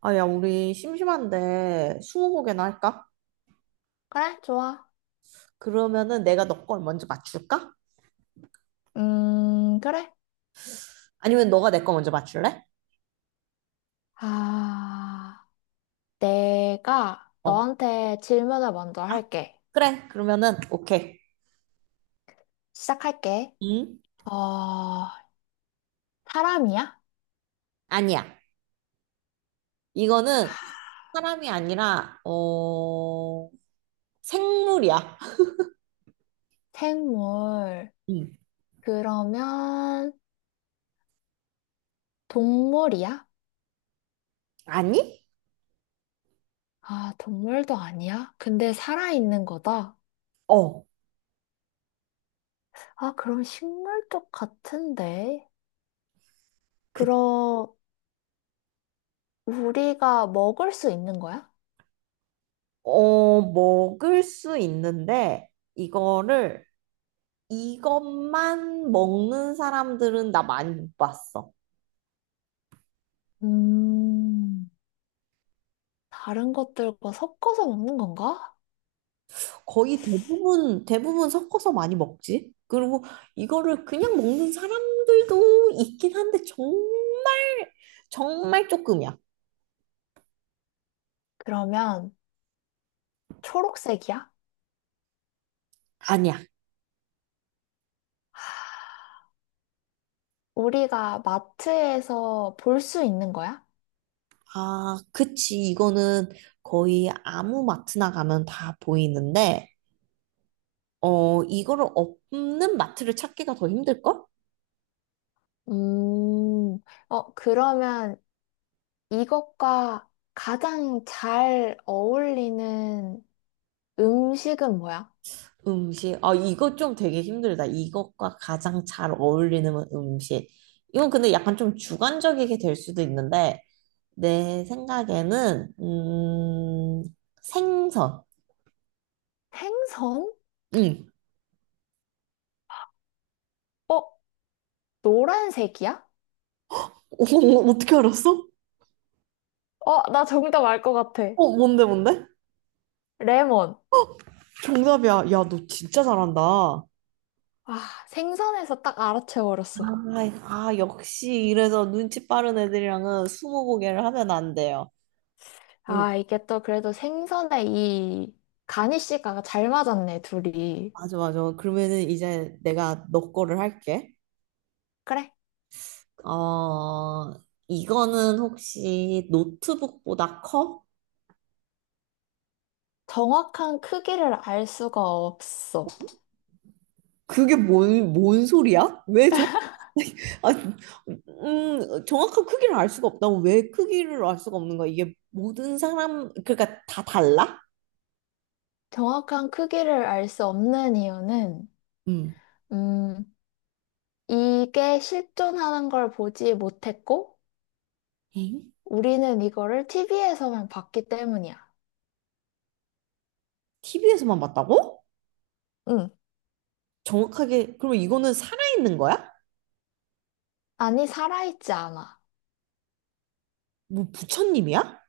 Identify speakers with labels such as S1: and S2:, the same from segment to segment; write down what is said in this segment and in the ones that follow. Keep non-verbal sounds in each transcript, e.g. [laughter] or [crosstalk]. S1: 아, 야, 우리 심심한데 스무고개나 할까?
S2: 그래, 좋아.
S1: 그러면은 내가 너 걸 먼저 맞출까?
S2: 그래.
S1: 아니면 너가 내 거 먼저 맞출래?
S2: 아, 내가
S1: 어,
S2: 너한테 질문을 먼저 할게.
S1: 그래. 그러면은 오케이.
S2: 시작할게.
S1: 응?
S2: 어, 사람이야?
S1: 아니야. 이거는 사람이 아니라 생물이야.
S2: 생물.
S1: 응.
S2: 그러면 동물이야?
S1: 아니?
S2: 아, 동물도 아니야? 근데 살아있는 거다.
S1: 어,
S2: 아, 그럼 식물 쪽 같은데.
S1: 그,
S2: 그럼 우리가 먹을 수 있는 거야?
S1: 먹을 수 있는데 이거를 이것만 먹는 사람들은 나 많이 못 봤어.
S2: 음, 다른 것들과 섞어서 먹는 건가?
S1: 거의 대부분 섞어서 많이 먹지. 그리고 이거를 그냥 먹는 사람들도 있긴 한데, 정말, 정말 조금이야.
S2: 그러면 초록색이야?
S1: 아니야.
S2: 우리가 마트에서 볼 수 있는 거야?
S1: 아, 그치. 이거는 거의 아무 마트나 가면 다 보이는데, 어, 이거를 없는 마트를 찾기가 더 힘들걸?
S2: 음, 그러면 이것과 가장 잘 어울리는 음식은 뭐야?
S1: 음식. 아, 이거 좀 되게 힘들다. 이것과 가장 잘 어울리는 음식. 이건 근데 약간 좀 주관적이게 될 수도 있는데, 내 생각에는, 생선.
S2: 생선?
S1: 응.
S2: 어, 노란색이야?
S1: 어, 어, 어, 어떻게 알았어?
S2: 나 정답 알 것 같아.
S1: 어, 뭔데, 뭔데?
S2: 레몬.
S1: 정답이야. 야, 너 진짜 잘한다. 아,
S2: 아, 생선에서 딱 알아채버렸어.
S1: 아, 역시 이래서 눈치 빠른 애들이랑은 스무고개를 하면 안 돼요. 응.
S2: 아, 이게 또 그래도 생선에 이 가니쉬가 잘 맞았네, 둘이.
S1: 맞아, 맞아. 그러면은 이제 내가 너 거를 할게.
S2: 그래.
S1: 어, 이거는 혹시 노트북보다 커?
S2: 정확한 크기를 알 수가 없어.
S1: 그게 뭔 소리야? 왜 정, [laughs] 아, 정확한 크기를 알 수가 없다고 왜 크기를 알 수가 없는 거야? 이게 모든 사람, 그러니까 다 달라?
S2: 정확한 크기를 알 수 없는 이유는,
S1: 음.
S2: 음, 이게 실존하는 걸 보지 못했고,
S1: 엥?
S2: 우리는 이거를 TV에서만 봤기 때문이야.
S1: TV에서만 봤다고?
S2: 응.
S1: 정확하게, 그러면 이거는 살아있는 거야?
S2: 아니, 살아있지 않아.
S1: 뭐 부처님이야?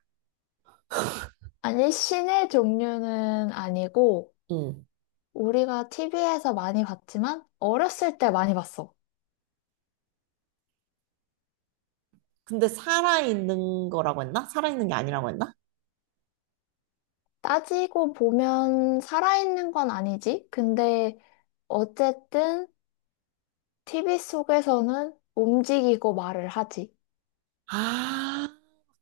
S2: 아니, 신의 종류는 아니고,
S1: 응.
S2: 우리가 TV에서 많이 봤지만, 어렸을 때 많이 봤어.
S1: 근데 살아있는 거라고 했나? 살아있는 게 아니라고 했나?
S2: 따지고 보면 살아있는 건 아니지. 근데, 어쨌든, TV 속에서는 움직이고 말을 하지.
S1: 아,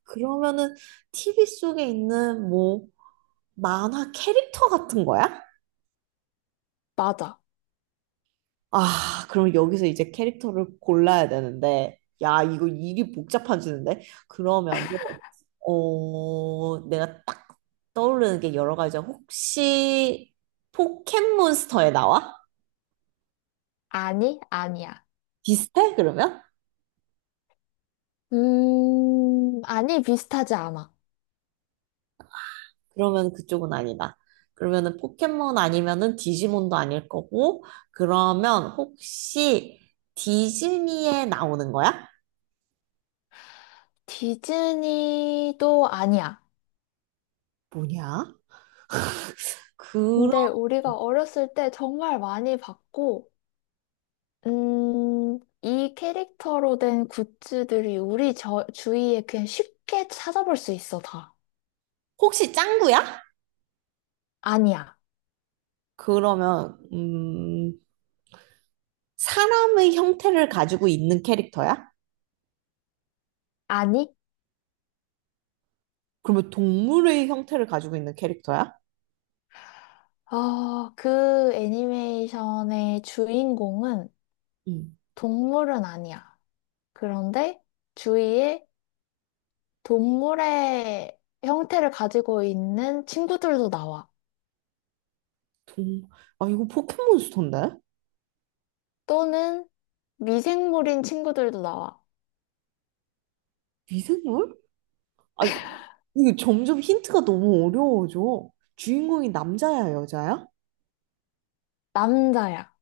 S1: 그러면은 TV 속에 있는 뭐 만화 캐릭터 같은 거야?
S2: 맞아.
S1: 아, 그럼 여기서 이제 캐릭터를 골라야 되는데, 야, 이거 일이 복잡해지는데? 그러면은, 어, 내가 딱 떠오르는 게 여러 가지야. 혹시 포켓몬스터에 나와?
S2: 아니, 아니야.
S1: 비슷해? 그러면?
S2: 아니, 비슷하지 않아.
S1: 그러면 그쪽은 아니다. 그러면은 포켓몬 아니면은 디지몬도 아닐 거고, 그러면 혹시 디즈니에 나오는 거야?
S2: 디즈니도 아니야.
S1: 뭐냐? 그럼
S2: 근데 우리가 어렸을 때 정말 많이 봤고, 이 캐릭터로 된 굿즈들이 우리 주위에 그냥 쉽게 찾아볼 수 있어, 다.
S1: 혹시 짱구야?
S2: 아니야.
S1: 그러면, 사람의 형태를 가지고 있는 캐릭터야?
S2: 아니?
S1: 그러면 동물의 형태를 가지고 있는 캐릭터야?
S2: 그 애니메이션의 주인공은
S1: 음,
S2: 동물은 아니야. 그런데 주위에 동물의 형태를 가지고 있는 친구들도 나와.
S1: 동, 아, 이거 포켓몬스터인데?
S2: 또는 미생물인 친구들도 나와.
S1: 미생물? 아, 이거 점점 힌트가 너무 어려워져. 주인공이 남자야, 여자야?
S2: 남자야.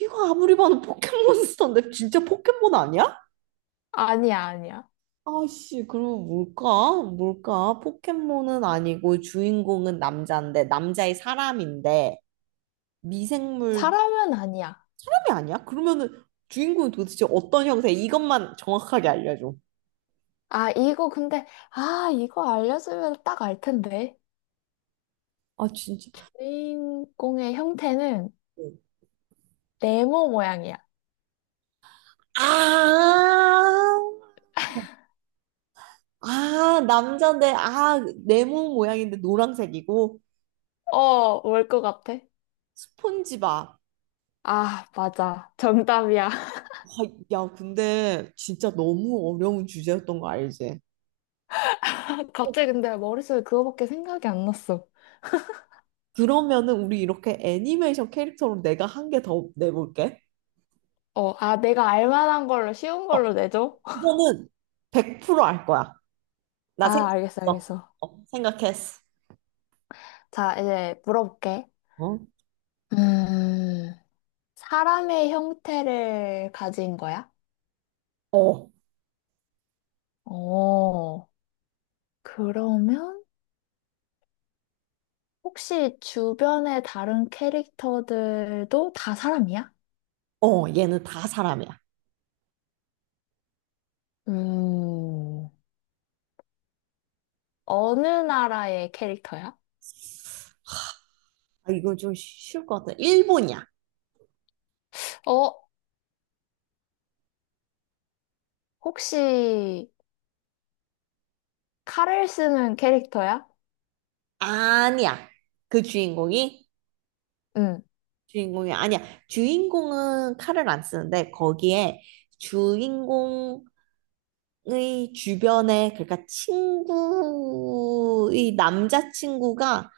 S1: 이거 아무리 봐도 포켓몬스터인데 진짜 포켓몬 아니야?
S2: 아니야, 아니야.
S1: 아씨, 그럼 뭘까? 뭘까? 포켓몬은 아니고 주인공은 남자인데 남자의 사람인데 미생물
S2: 사람은 아니야.
S1: 사람이 아니야? 그러면은 주인공이 도대체 어떤 형태? 이것만 정확하게 알려줘.
S2: 아, 이거 근데, 아, 이거 알려주면 딱 알 텐데.
S1: 아, 진짜.
S2: 주인공의 형태는 네모 모양이야.
S1: 아, 아, 남잔데, 아, 네모 모양인데 노란색이고,
S2: 뭘 것 같아?
S1: 스폰지밥.
S2: 아, 맞아. 정답이야.
S1: 아, 야, 근데 진짜 너무 어려운 주제였던 거 알지?
S2: [laughs]
S1: 어,
S2: 갑자기 근데 머릿속에 그거밖에 생각이 안 났어.
S1: 그러면은 우리 이렇게 애니메이션 캐릭터로 내가 한 개 더 내볼게.
S2: 아, 내가 알 만한 걸로, 쉬운
S1: 어,
S2: 걸로 내줘? [laughs]
S1: 이거는 100% 알 거야. 나
S2: 아, 알겠어,
S1: 생각했어.
S2: 알겠어.
S1: 어, 생각했어.
S2: 자, 이제 물어볼게.
S1: 어?
S2: 음, 사람의 형태를 가진 거야?
S1: 어,
S2: 어, 그러면 혹시 주변의 다른 캐릭터들도 다 사람이야?
S1: 어, 얘는 다 사람이야.
S2: 음, 어느 나라의 캐릭터야?
S1: 아, 이거 좀 쉬울 것 같아. 일본이야.
S2: 어, 혹시 칼을 쓰는 캐릭터야?
S1: 아니야. 그 주인공이?
S2: 응.
S1: 주인공이 아니야. 주인공은 칼을 안 쓰는데 거기에 주인공의 주변에 그러니까 친구의 남자친구가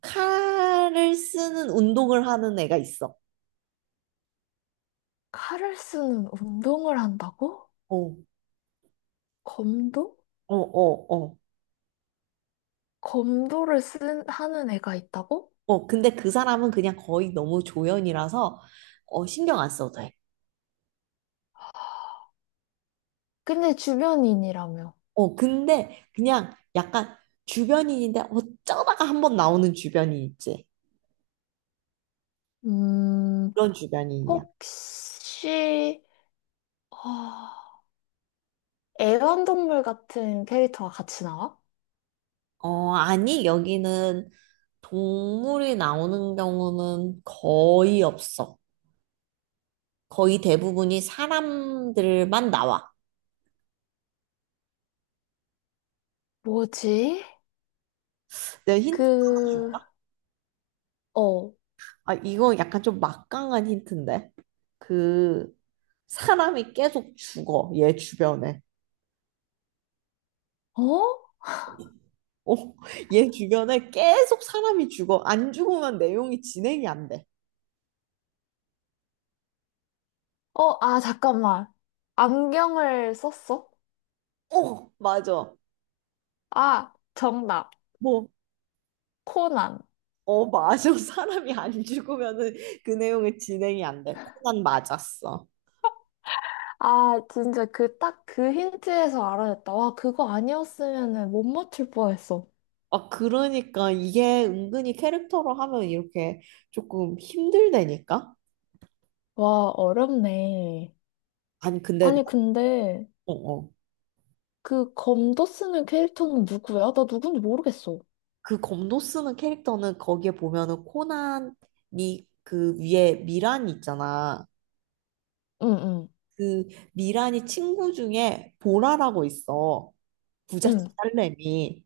S1: 칼을 쓰는 운동을 하는 애가 있어.
S2: 칼을 쓰는 운동을 한다고?
S1: 어,
S2: 검도?
S1: 어, 어, 어.
S2: 검도를 하는 애가 있다고?
S1: 어, 근데 그 사람은 그냥 거의 너무 조연이라서 어, 신경 안 써도 돼.
S2: 근데 주변인이라며.
S1: 어, 근데 그냥 약간 주변인인데 어쩌다가 한번 나오는 주변인 있지.
S2: 음,
S1: 그런 주변인이야.
S2: 혹시, 아, 애완동물 같은 캐릭터가 같이 나와?
S1: 어, 아니, 여기는 동물이 나오는 경우는 거의 없어. 거의 대부분이 사람들만 나와.
S2: 뭐지?
S1: 내 힌트,
S2: 그, 어,
S1: 아, 이거 약간 좀 막강한 힌트인데. 그, 사람이 계속 죽어, 얘 주변에.
S2: 어?
S1: 어, 얘 주변에 계속 사람이 죽어. 안 죽으면 내용이 진행이 안 돼.
S2: 아, 잠깐만. 안경을 썼어?
S1: 어, 맞아.
S2: 아, 정답.
S1: 뭐,
S2: 코난.
S1: 어, 맞아. [laughs] 사람이 안 죽으면은 그 내용이 진행이 안 돼. 코난 맞았어.
S2: 아, 진짜 그, 딱 그 힌트에서 알아냈다. 와, 그거 아니었으면 못 맞출 뻔했어.
S1: 아, 그러니까 이게 은근히 캐릭터로 하면 이렇게 조금 힘들다니까?
S2: 와, 어렵네.
S1: 아니, 근데,
S2: 아니,
S1: 나-
S2: 근데,
S1: 어, 어.
S2: 그 검도 쓰는 캐릭터는 누구야? 나 누군지 모르겠어.
S1: 그 검도 쓰는 캐릭터는 거기에 보면은 코난이 그 위에 미란이 있잖아.
S2: 응,
S1: 그 미란이 친구 중에 보라라고 있어.
S2: 응,
S1: 부잣집
S2: 응.
S1: 딸내미.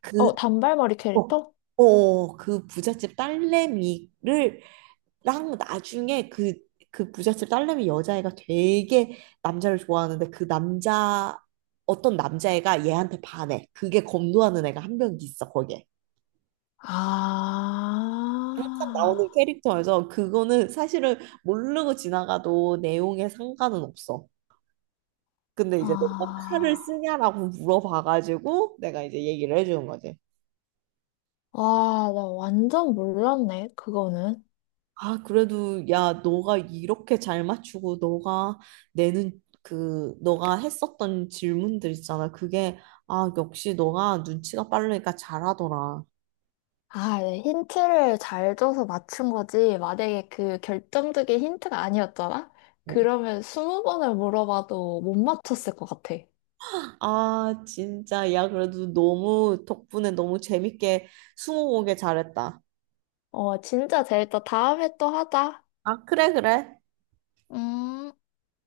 S1: 그
S2: 단발머리
S1: 어,
S2: 캐릭터?
S1: 어, 그 부잣집 딸내미를 랑 나중에 그, 그 부잣집 딸내미 여자애가 되게 남자를 좋아하는데 그 남자 어떤 남자애가 얘한테 반해. 그게 검도하는 애가 한 명 있어 거기에. 딱
S2: 아,
S1: 나오는 캐릭터여서 그거는 사실은 모르고 지나가도 내용에 상관은 없어. 근데 이제 내가 칼을
S2: 아,
S1: 쓰냐라고 물어봐가지고 내가 이제 얘기를 해주는 거지.
S2: 와, 나 완전 몰랐네, 그거는.
S1: 아, 그래도 야, 너가 이렇게 잘 맞추고 너가 내는 그 너가 했었던 질문들 있잖아. 그게 아, 역시 너가 눈치가 빠르니까 잘하더라.
S2: 아, 네, 힌트를 잘 줘서 맞춘 거지. 만약에 그 결정적인 힌트가 아니었잖아?
S1: 어.
S2: 그러면 스무 번을 물어봐도 못 맞췄을 것 같아.
S1: 아, 진짜 야, 그래도 너무 덕분에 너무 재밌게 스무고개 잘했다.
S2: 진짜 재밌다. 다음에 또 하자.
S1: 아, 그래, 그래.
S2: 음.